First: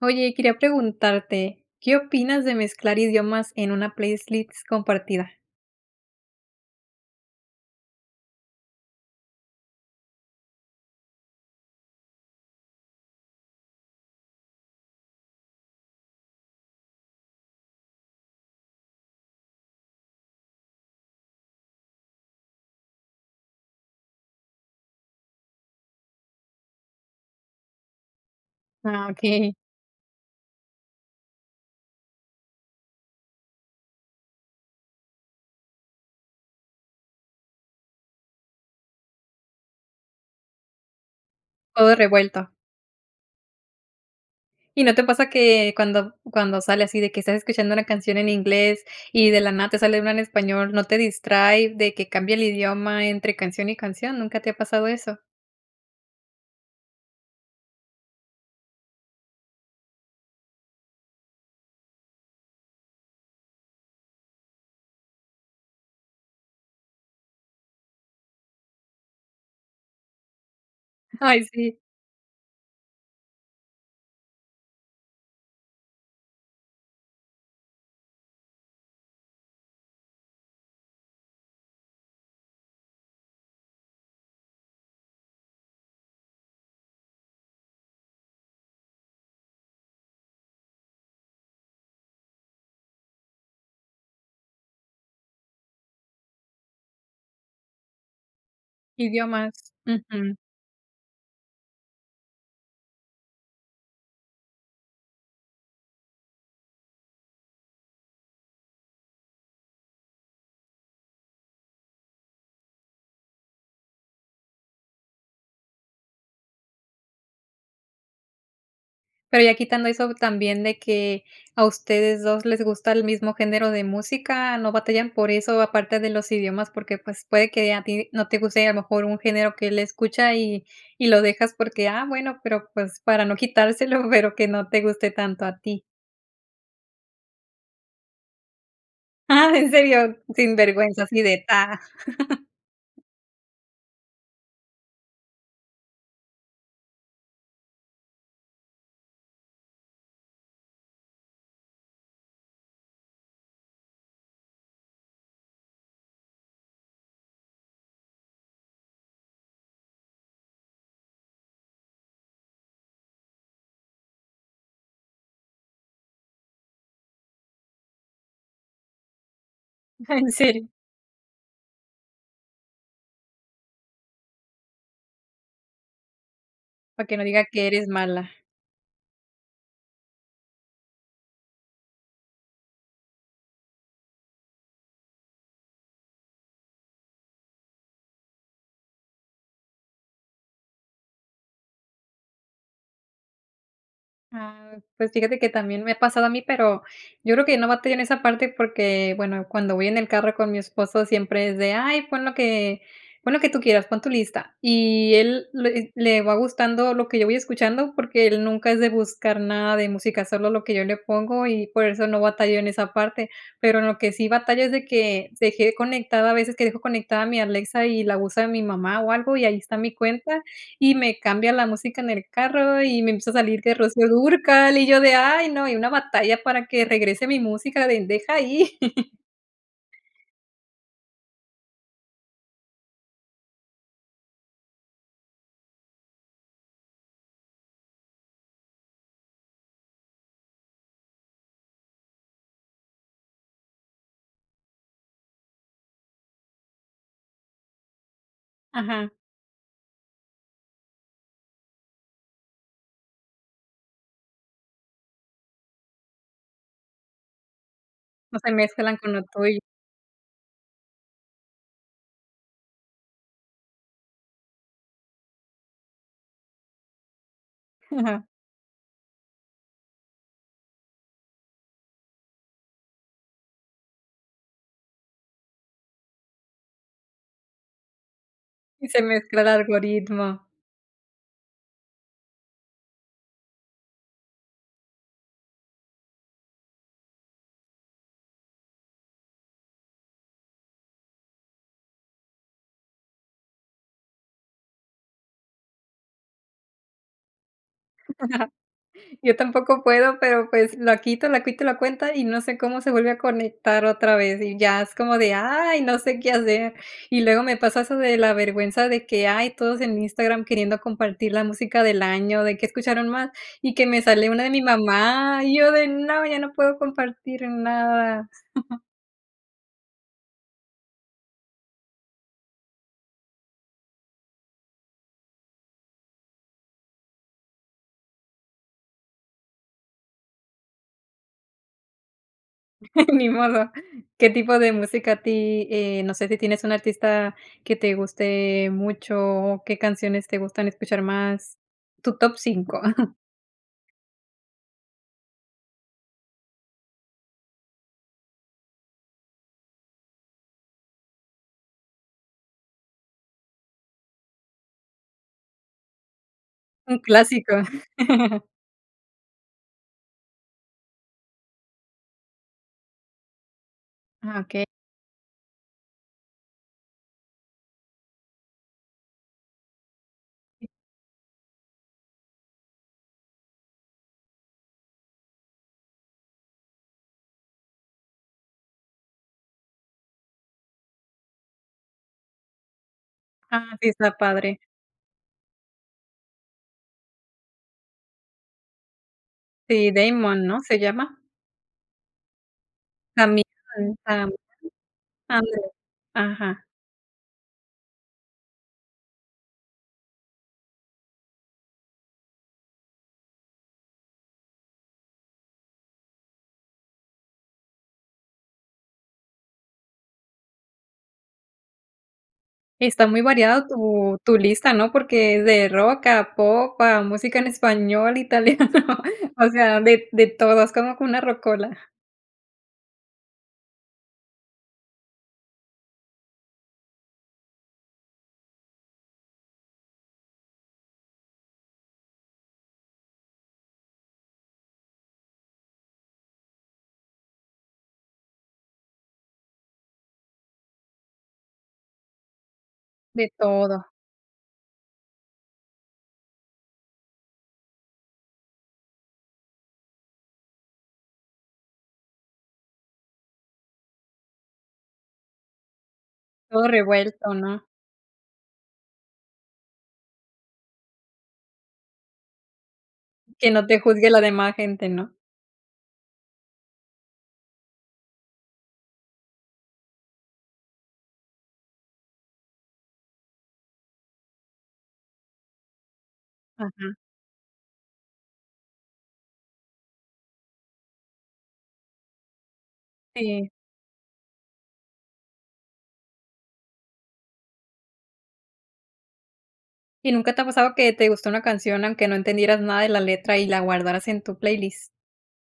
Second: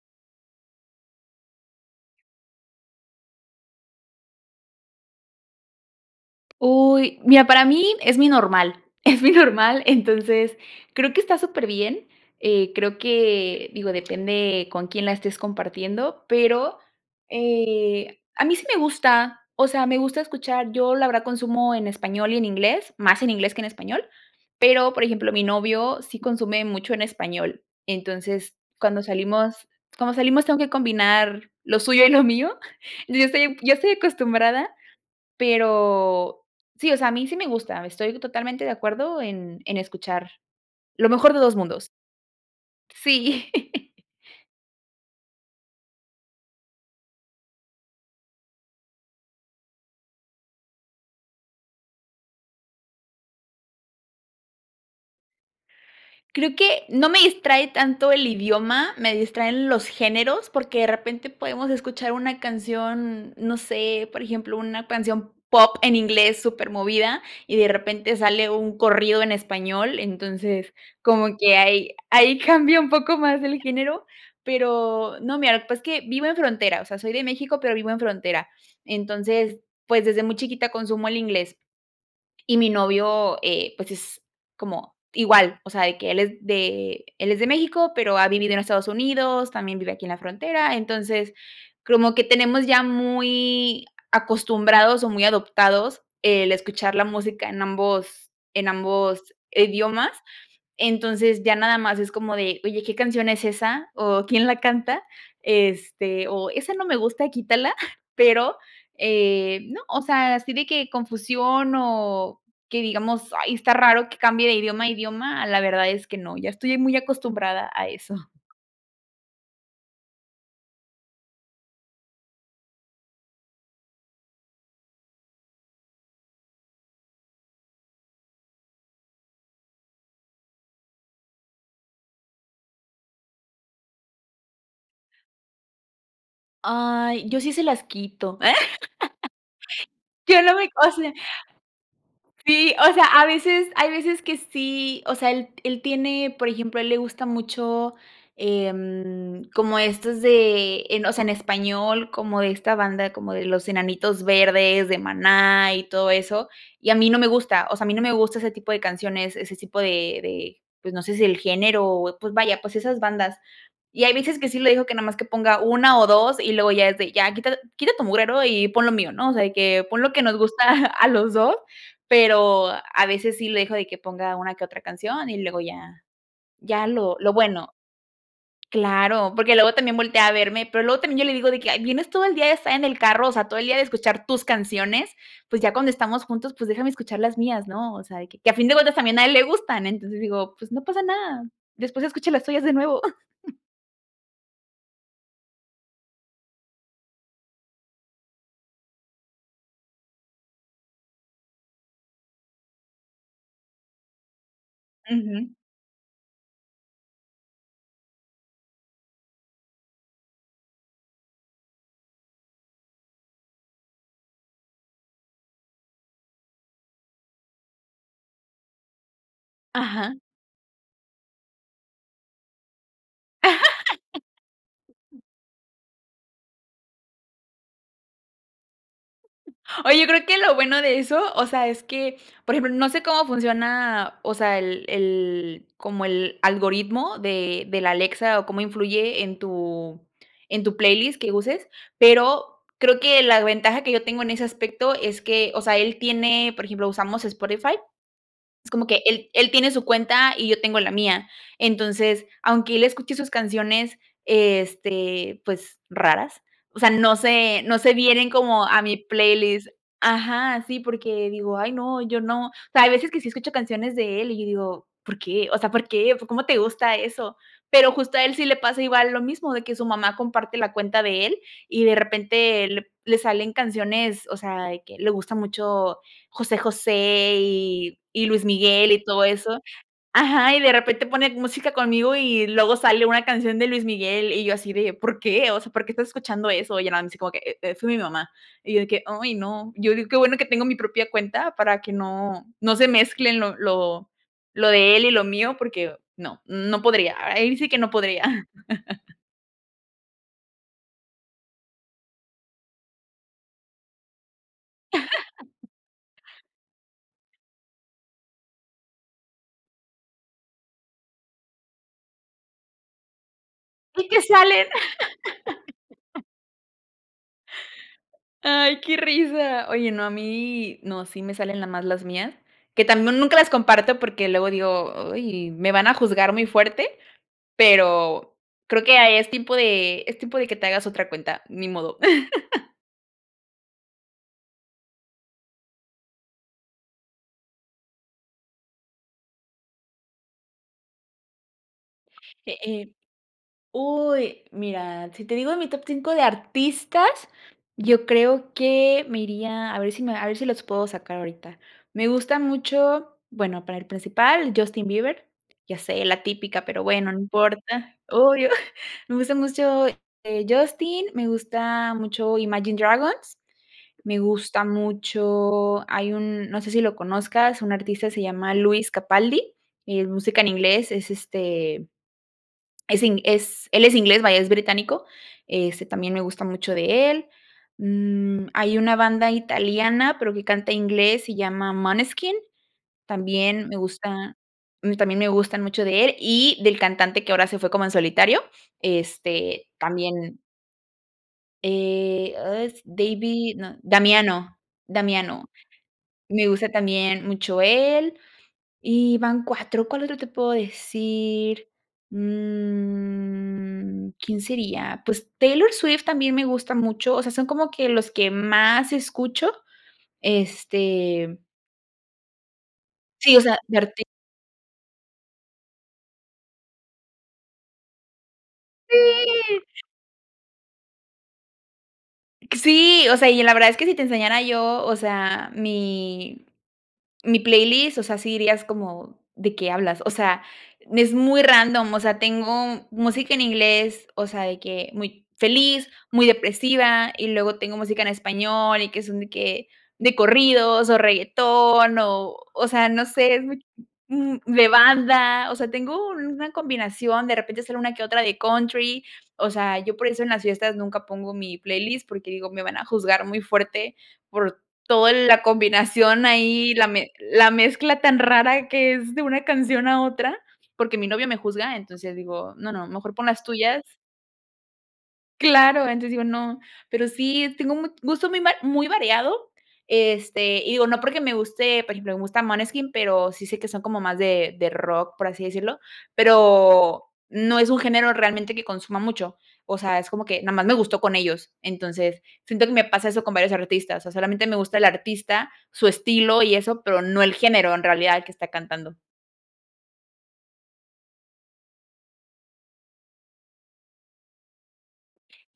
Oye, y quería preguntarte, ¿qué opinas de mezclar idiomas en una playlist compartida? Uy, mira, para mí es muy normal es muy normal, entonces creo que está súper bien, eh, creo que digo, depende con quién la estés compartiendo, pero, eh, a mí sí me gusta, o sea, me gusta escuchar, yo la verdad consumo en español y en inglés, más en inglés que en español, pero por ejemplo, mi novio sí consume mucho en español, entonces, cuando Ah, okey. salimos cuando salimos tengo que combinar lo suyo y lo mío yo estoy yo estoy acostumbrada, pero sí, o sea, a mí sí me gusta, estoy totalmente de acuerdo en en escuchar, lo mejor de 2 mundos. Todo revuelto. Sí ¿Y no te pasa que cuando b cuando sale así de que estás escuchando una canción en inglés y de la nada te sale una en español, no te distrae de que cambia el idioma entre canción y canción?, ¿nunca te ha pasado eso? Creo que no me distrae tanto el idioma, me distraen los géneros, porque de repente podemos escuchar una canción, no sé, por ejemplo, una canción pop en inglés súper movida y de repente sale un corrido en español, entonces, como Ay, que sí. ahí ahí cambia un poco más el género pero no, mira, lo que pasa es que vivo en frontera, o sea, soy de México, pero vivo en frontera, entonces, pues, desde muy chiquita consumo el inglés y mi novio, eh, pues, es como igual, o sea, de que él es de él es de México, pero ha vivido en Estados Unidos, también vive aquí en la frontera, entonces, como que tenemos ya muy acostumbrados o muy adoptados el escuchar la música en ambos en ambos Idiomas, idiomas, ujú. entonces, ya nada más es como de: "Oye, ¿qué canción es esa?, o, ¿quién la canta?", este, o, "Esa no me gusta, quítala", pero, eh, no, o sea, así de que confusión o que digamos, ay, está raro que cambie de idioma a idioma, la verdad es que no, ya estoy muy acostumbrada a eso. Pero ya quitando eso también de que a ustedes dos les gusta el mismo género de música, no batallan por eso, aparte de los idiomas, porque, pues, puede que a ti no te guste a lo mejor un género que él escucha, y y lo dejas porque: "Ah bueno, pero, pues, para no quitárselo", pero que no te guste tanto a ti. Ay, yo sí se las quito. Ah, ¿en serio? Yo Sin no me o vergüenza, sea así de ta Sí, o sea, a veces hay veces que sí, o sea, él él tiene, por ejemplo, a él le gusta mucho, eh, como estos de en o sea, en español, como de esta banda, como de los Enanitos Verdes de Maná y todo eso. Y a mí no me gusta, o sea, a mí no me gusta ese tipo de canciones, ese tipo de de, pues no sé si el género, o pues vaya, pues, esas bandas. Y hay veces que sí le digo que nada más que ponga 1 o 2, y luego ya es de: "Ya quita quita tu mugrero y pon lo mío", ¿no? De que: "Pon lo que ¿En nos gusta serio? a los dos", pero a veces sí le dejo de que ponga una que otra canción y luego ya, ya Para lo que no lo diga que bueno. eres mala. Claro, porque luego también voltea a verme, pero luego también yo le digo de que: "Vienes todo el día de estar en el carro, o sea, todo el día de escuchar tus canciones, pues, ya cuando estamos juntos, pues, déjame escuchar las mías, ¿no?". O sea, de que que a fin de cuentas también a él le gustan. Entonces digo: "Pues no pasa nada. Después escuchas las tuyas de nuevo". Ah, pues fíjate que también me ha pasado a mí, pero yo creo que no batallo en esa parte porque, bueno, cuando voy en el carro con mi esposo siempre es de: "Ay, pon lo que pon lo que tú quieras, pon tu lista". Y él Ujú. le le va gustando lo que yo voy escuchando, porque él nunca es de buscar nada de música, solo lo que yo le pongo y por eso no batallo en esa parte. Pero en lo que sí batallo es de que se quede conectada, a veces que dejo conectada mi Alexa y la usa mi mamá o algo, y ahí está mi Ajá. cuenta, y me cambia la música en el carro y me empieza a salir que Rocío Dúrcal y yo de: "Ay, no" y una batalla para que regrese mi música de: "Deja ahí". Oye, creo que lo bueno de eso, o sea, es que, por ejemplo, no sé cómo funciona, o sea, el el como el algoritmo de de la Alexa o cómo influye en tu en tu playlist que uses, pero creo que la ventaja que yo tengo en ese aspecto es que, o sea, él tiene, por ejemplo, usamos Spotify, es como que Ajá. él él tiene su cuenta y yo tengo la mía. Entonces, aunque él escuche sus canciones, este, pues raras, o sea, no sé, no se vienen No se como a mi mezclan con lo tuyo. playlist. Ajá, sí, porque digo: “Ay, no, yo no”. O sea, hay veces que sí escucho canciones de él y yo digo: “¿Por qué?”. O sea: “¿Por qué?, ¿cómo te gusta eso?”. Pero justo a él sí le pasa igual lo mismo de que su mamá comparte la cuenta de él y de repente le p le salen canciones, o sea, de que le gusta mucho José José y y Luis Y Miguel se y todo mezcla el eso. algoritmo. Ajá, y de repente pone música conmigo y luego sale una canción de Luis Miguel y yo así de: “¿Por qué? O sea, ¿por qué estás escuchando eso?”. Y ya nada más así como que: "Eh-eh, fue mi mamá" y yo de que: “Ay, no”. Yo digo qué bueno que tengo mi propia cuenta para que no no se mezclen lo lo lo de él y lo mío, porque no, no podría. A ahí sí que no podría. Yo tampoco puedo, pero pues la quito la quito la cuenta y no sé cómo se vuelve a conectar otra vez, y ya es como de: "Ay, no sé qué hacer". Y luego me pasa eso de la vergüenza de que, ay, todos en Instagram queriendo compartir la música del año, de qué escucharon más, y que me ¿De qué sale una de mi salen? mamá, y yo de: "No, ya no puedo compartir nada". Ay, qué risa. Oye, no, a mí no, sí me salen nada más las mías, que también nunca las comparto porque luego digo: "Ay, me van a juzgar muy fuerte", pero creo que, ah, es tipo de es tipo de que te hagas otra cuenta, ni modo. Ni modo. ¿Qué tipo de música a ti? Eh, no sé si tienes un artista que te guste mucho, o, ¿qué canciones te gustan escuchar más? Tu top Eh 5. eh Uy, mira, si te digo de mi top 5 de artistas, yo creo que me iría, a ver si me a ver si los puedo sacar ahorita. Me gustan mucho, bueno, para el principal, Justin Bieber, ya sé, la típica, pero Un bueno, no clásico. importa. Obvio, me gusta mucho, eh, Justin, me gusta mucho Imagine Dragons, me Ah, gusta okey. mucho hay un, no sé si lo conozcas, un artista se llama Lewis Capaldi, es música en inglés, es este es ing es él es inglés, vaya, es británico, este también me gusta mucho de él. Mm, hay una banda italiana, pero que canta inglés, se llama Måneskin, también, me Ah, sí, está gusta, padre. mm, también me gustan mucho de él y del cantante que ahora se fue como en solitario, este Sí, también Damon, ¿no? ¿Se llama? eh, ah, s A mi David, no, también me gustaba mucho. Damiano, Damiano, Ándale. me Ajá. gusta también mucho él y van 4 ¿Cuál otro te puedo decir? Mm, ¿quién sería? Pues Taylor Swift también me gusta mucho, o sea, son como que los que más escucho. Este Y está muy sí o sea, variado mi arti tu tu lista, ¿no?, porque es de rock a pop a música en español, italiano O ¡Sí! sea, de de todo, es como como una rockola. Sí, o sea, y la verdad es que si te enseñara yo, o sea, mi mi playlist, o sea, si dirías como: "¿De qué hablas?" O sea, n es muy random, o sea, tengo música en inglés, o sea, de que muy feliz, muy depresiva, y luego tengo música en español, y que son de que de corridos, o, reguetón, o o, sea, no De sé, es muy d todo. d de banda, o sea, tengo una combinación, de repente sale una que otra de country, o sea, yo por eso en las fiestas nunca pongo mi playlist, porque digo, me van a juzgar muy fuerte por todo la combinación Todo ahí, la me revuelto, la ¿no? mezcla tan rara de que es de una canción a otra, porque mi novio me juzga, entonces digo: "No, no, mejor pon las Que no te tuyas" juzgue la demás gente, ¿no? Claro, entonces digo: "No". Pero sí tengo un mu gusto muy mar muy variado, este, y digo, no porque me guste, por ejemplo, me gusta Måneskin, pero sí sé que son como más de de rock, por así decirlo, Ujú. pero no es un género realmente que consuma mucho, o sea, es como que nomás me gustó con ellos, entonces, siento que me pasa eso con Sí. varios artistas, o, solamente me gusta el artista, su estilo y eso, pero no el género en realidad el que está cantando. ¿Y nunca te ha pasado que te gustó una canción aunque no entendieras nada de la letra y la guardaras en tu playlist?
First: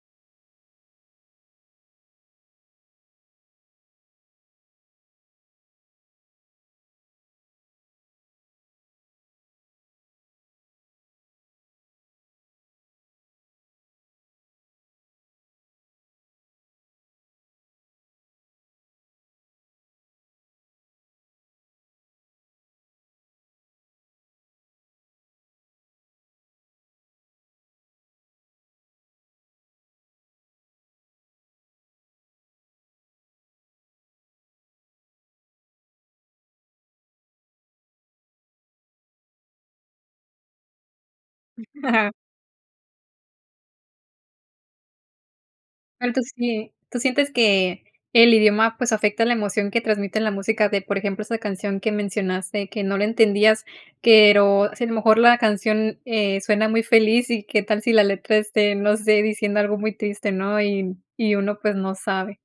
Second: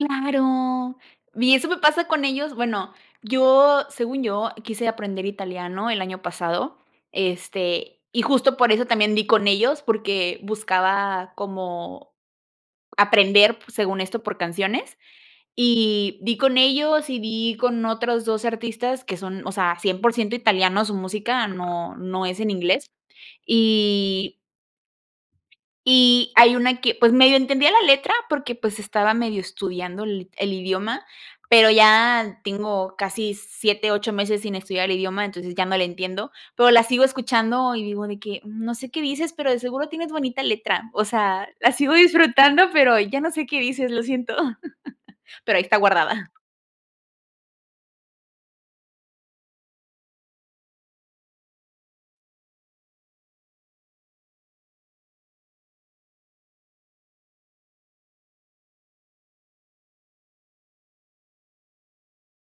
Claro, y eso me pasa con ellos, bueno, yo según yo, quise aprender italiano el año pasado, este, y justo por eso también di con ellos, porque buscaba como aprender pu según esto, por canciones, y di con ellos, y di con otros 2 artistas que son, o sea, 100% italianos, su música no no es en inglés, y y hay una que pues medio entendía la letra porque, pues, estaba medio estudiando el i el idioma, pero ya tengo casi 7, 8 meses sin estudiar el idioma, entonces ya no le entiendo, pero la sigo escuchando y digo de que: "No sé qué dices, pero de seguro tienes bonita letra, o sea, la sigo disfrutando, pero ya no sé qué dices, lo siento", pero ahí está Tanto guardada. así, ¿eh?, tú sientes que el idioma, pues, afecta la emoción que transmite la música de, por ejemplo, esa canción que mencionaste, que no la entendías, pero si a lo mejor la canción, eh, suena muy feliz y qué tal si la letra esté, no sé, diciendo algo muy triste, ¿no?, y y uno, pues, no sabe.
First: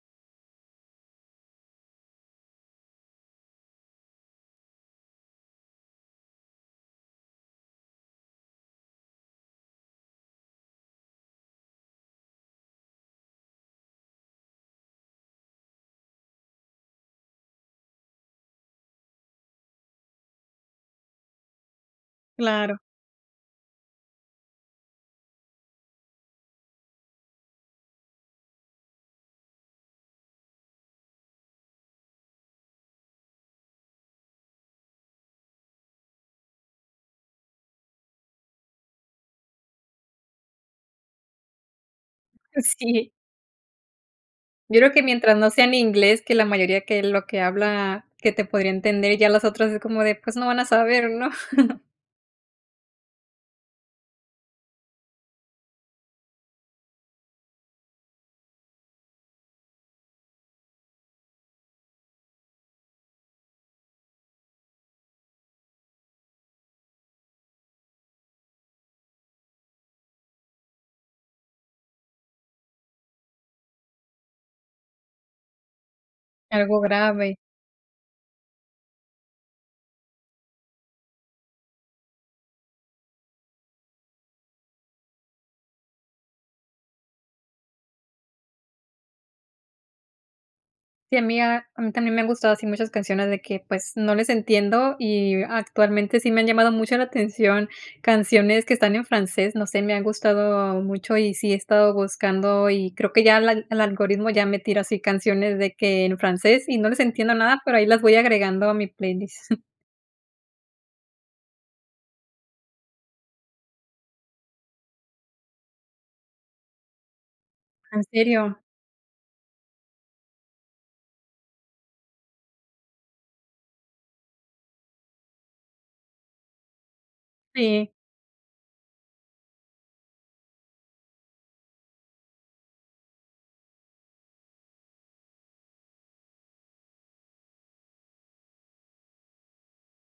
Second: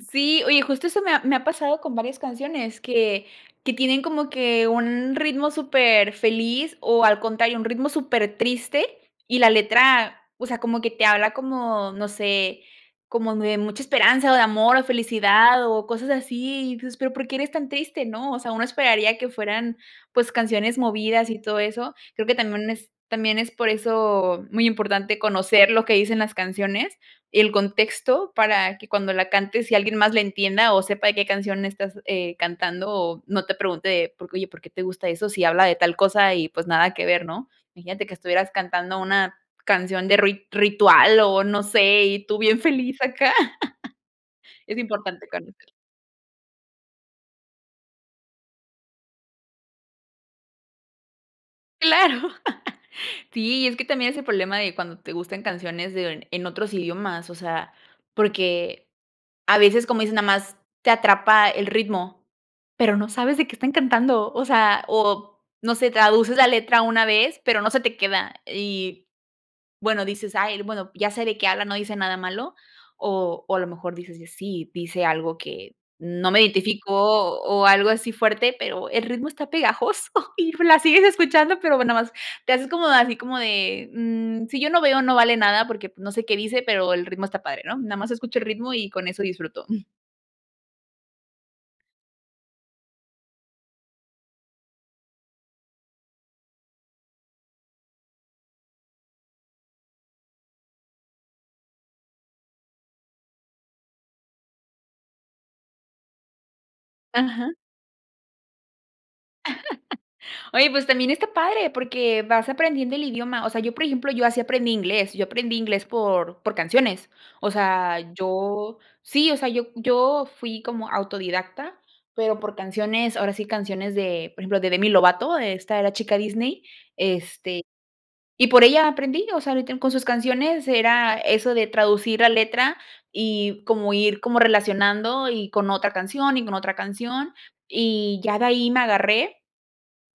Sí, oye, justo eso me ha me ha pasado con varias canciones que que tienen como que un ritmo superfeliz, o, al contrario, un ritmo supertriste y la letra, o sea, como que te habla como, no sé, como muy de mucha esperanza, o, de amor, o, felicidad o cosas así, y tu dices: "Pero ¿por qué eres tan triste, no?", o sea, uno esperaría que fueran, pues, canciones movidas y todo eso. Creo que también Claro. es también es por eso muy importante conocer lo que dicen las canciones, y el contexto para que cuando la cantes y alguien más la entienda, o, sepa de qué canción estás, eh, cantando, o, no te pregunte de: "¿Por qué, oye, por qué te gusta eso si habla de tal cosa, y, pues, nada que ver", ¿no? Imagínate que estuvieras cantando una canción de ruit ritual, o, no sé, y tú bien feliz Sí. acá. Es Yo creo que importante mientras no sea conocer. en inglés, que la mayoría que lo que habla que te podría entender, ya las otras es como de: "Pues, no van a saber", ¿no? Claro. Sí, es que también es el problema de cuando te gustan canciones de en otros idiomas, o sea, porque a veces, como dices, nada más te atrapa el ritmo, pero no sabes de qué están cantando, o sea, o no sé, traduces la letra una vez, pero no se te queda y bueno, dices: "Ay, l bueno, ya sé de qué habla, no dice nada malo". O o, a lo mejor dices: "Y sí, dice algo que no me Algo identifico", grave. o, algo así fuerte, pero el ritmo está pegajoso y, pues, la sigues escuchando, pero bueno, nada más te haces como así como de: "Mm, si yo no veo no vale nada porque pues no sé qué dice, pero el ritmo está padre, ¿no? Nada más escucho el ritmo y con eso disfruto". Sí, a mí a a mí también me han gustado así muchas canciones de que, pues, no les entiendo, y actualmente sí me han llamado mucho la atención canciones que están en francés, no sé, me han gustado mucho, y sí he estado buscando, y creo que ya el al el algoritmo ya me tira así, canciones de que en francés y no les entiendo Ajá. nada, pero ahí las voy agregando a mi playlist. Oye, pues también está padre porque vas aprendiendo el idioma, o sea, yo, por ejemplo, yo así aprendí inglés, yo aprendí inglés por por canciones. O ¿En sea, serio? yo sí, o sea, yo yo fui como autodidacta, pero por canciones, ahora sí, canciones de, por ejemplo, de Demi Lovato, esta era chica Disney. Este, Sí. y por ella aprendí, o sea, ahorita en con sus canciones era eso de traducir la letra y como ir como relacionando, y con otra canción, y con otra canción, y ya de ahí me agarré.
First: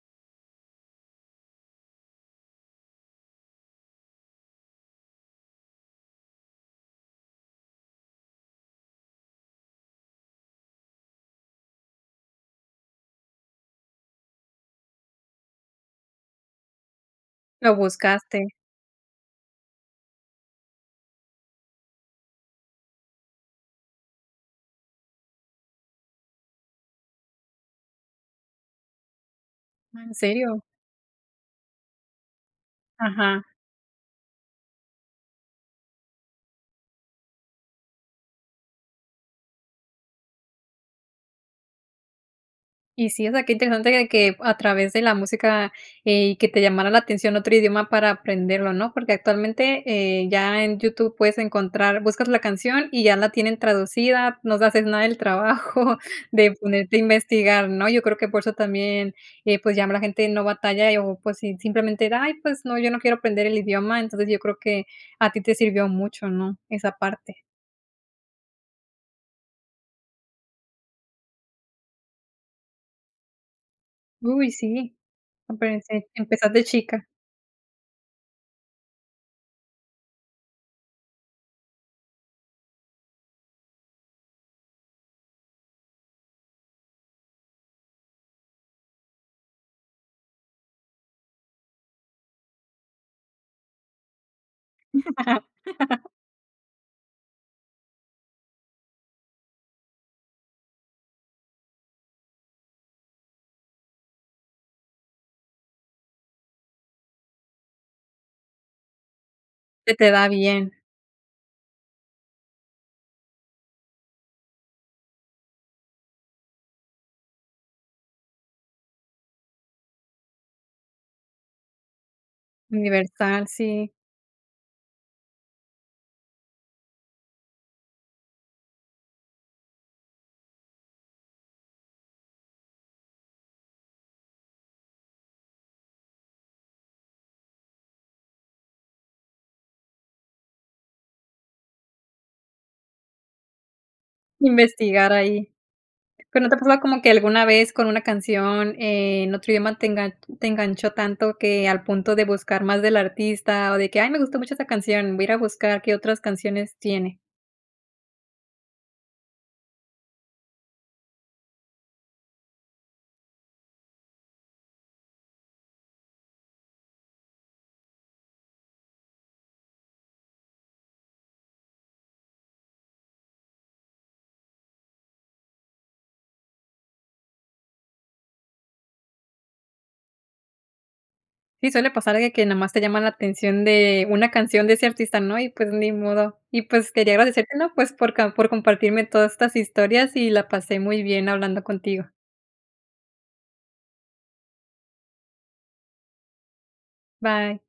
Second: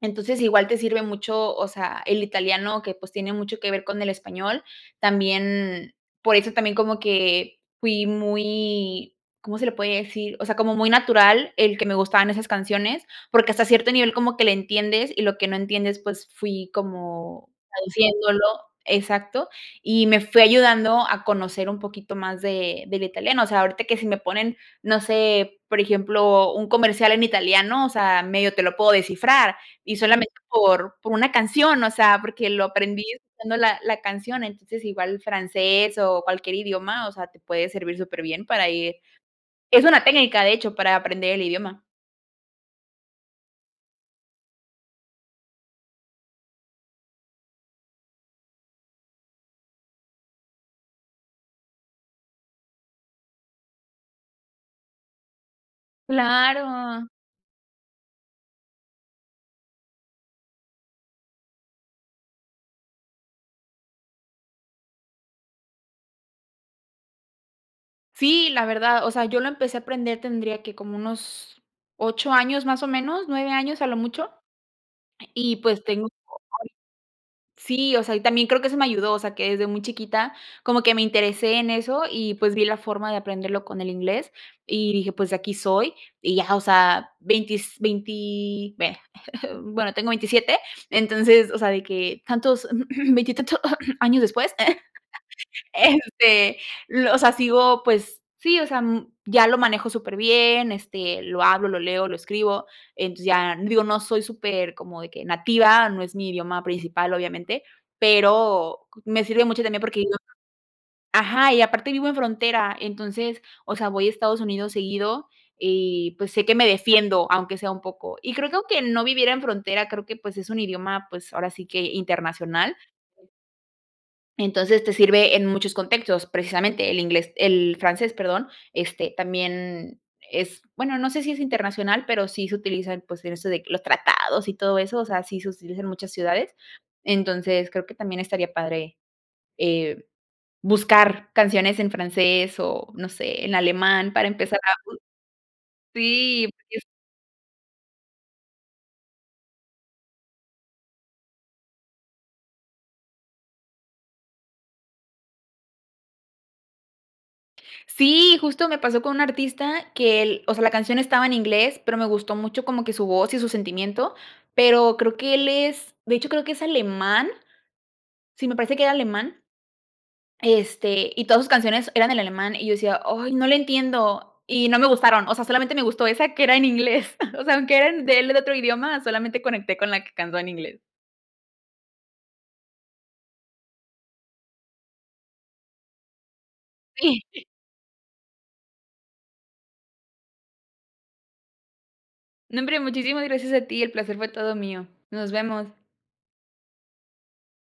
Entonces, igual te sirve mucho, o sea, el italiano que, pues, tiene mucho que ver con el español, también por eso también como que fui muy, ¿cómo se le puede decir? o sea, como muy natural el que me gustaban esas canciones, porque hasta cierto nivel como que le entiendes y lo que no entiendes, pues fui como Lo traduciéndolo buscaste. Exacto. Y me fue ayudando a conocer un poquito más de del italiano, o sea, ahorita que si me ponen, no sé, por ejemplo, un comercial en italiano, o sea, medio te lo puedo descifrar y ¿En solamente serio? por por una canción, o sea, porque lo aprendí Ajá. escuchando la la canción, entonces, igual francés o cualquier idioma, o sea, te puede servir súper bien para ir es una técnica, de hecho, para aprender el idioma. Y sí, o sea, qué interesante de que a través de la música, eh, y que te llamara la atención otro idioma para aprenderlo, ¿no? Porque actualmente, eh, ya en YouTube puedes encontrar buscas la canción y ya la tienen traducida, no se haces nada del trabajo de ponerte a Claro. investigar, ¿no? Yo creo que por eso también, eh pues, ya nada más la gente no batalla, y o pues si si simplemente de: “Ay, pues no, yo no quiero aprender el idioma”. Entonces, yo creo que a ti te sirvió mucho, ¿no?, esa parte. Sí, la verdad. O sea, yo lo empecé a aprender, tendría, ¿qué?, como unos 8 años más o menos, 9 años a lo mucho. Uy, sí. Y pues tengo Emperece O hoy empezar de chica. Sí, o sea, y también creo que eso me ayudó, o sea, que desde muy chiquita como que me interesé en eso y pues vi la forma de aprenderlo con el inglés y dije: “Pues de aquí soy” y ya. O sea, veintis veinti vaya Bueno, tengo 27. Entonces, o sea, de que tantos, veintitantos años después, este, lo o sea, sigo, pues, sí, o sea, mm, ya lo manejo súper bien, este, lo hablo, lo leo, lo escribo. Entonces, ya digo, no soy súper como de que nativa, no es mi idioma principal, obviamente, pero co me sirve mucho también Se porque digo te da bien. Ajá y aparte vivo en frontera. Entonces, o sea, voy a Estados Unidos seguido y pues, sé que me defiendo, aunque sea un poco. Y creo que aunque no viviera en frontera, creo que, pues, es un idioma, pues, ahora sí que internacional. Universal, sí. Entonces, te sirve en muchos contextos, precisamente el inglés el francés, perdón, este, también es bueno, no sé si es internacional, pero sí se utiliza en pues, en eso de los tratados y todo eso, o sea, sí se utiliza en muchas ciudades. Entonces, creo que también estaría padre, eh, buscar canciones en francés, o, no sé, en alemán para empezar a Investigar ahi. bu ¿Pero si, no y te ha pasado es como que alguna vez con una canción en otro idioma te engan te enganchó tanto que al punto de buscar más del artista, o de que: "Ay, me gustó mucho esa canción, voy a ir a buscar qué otras canciones tiene"? Si, justo me pasó con un artista que el o sea, la canción estaba en inglés, pero me gustó mucho como que su voz y su sentimiento, pero creo que él es, de hecho, creo que es alemán. Sí, me parece que era alemán, este, y todas sus canciones eran en alemán, y yo decía: "Ay, no le entiendo", y no me gustaron. Osea, solamente me gustó esa que era en inglés. O sea, aunque eran de él en otro idioma, solamente conecté con la que cantó en inglés. Sí, suele pasar algo de que nomás te llama la atención de una canción de ese artista, ¿no? Y, pues, ni modo. Y, pues, quería Si. agradecerte, ¿no? Pues, por ca por compartirme todas estas historias, y la pasé muy bien hablando contigo. No hombre, muchísimas gracias a ti, el placer fue todo mío. Nos vemos. Bye.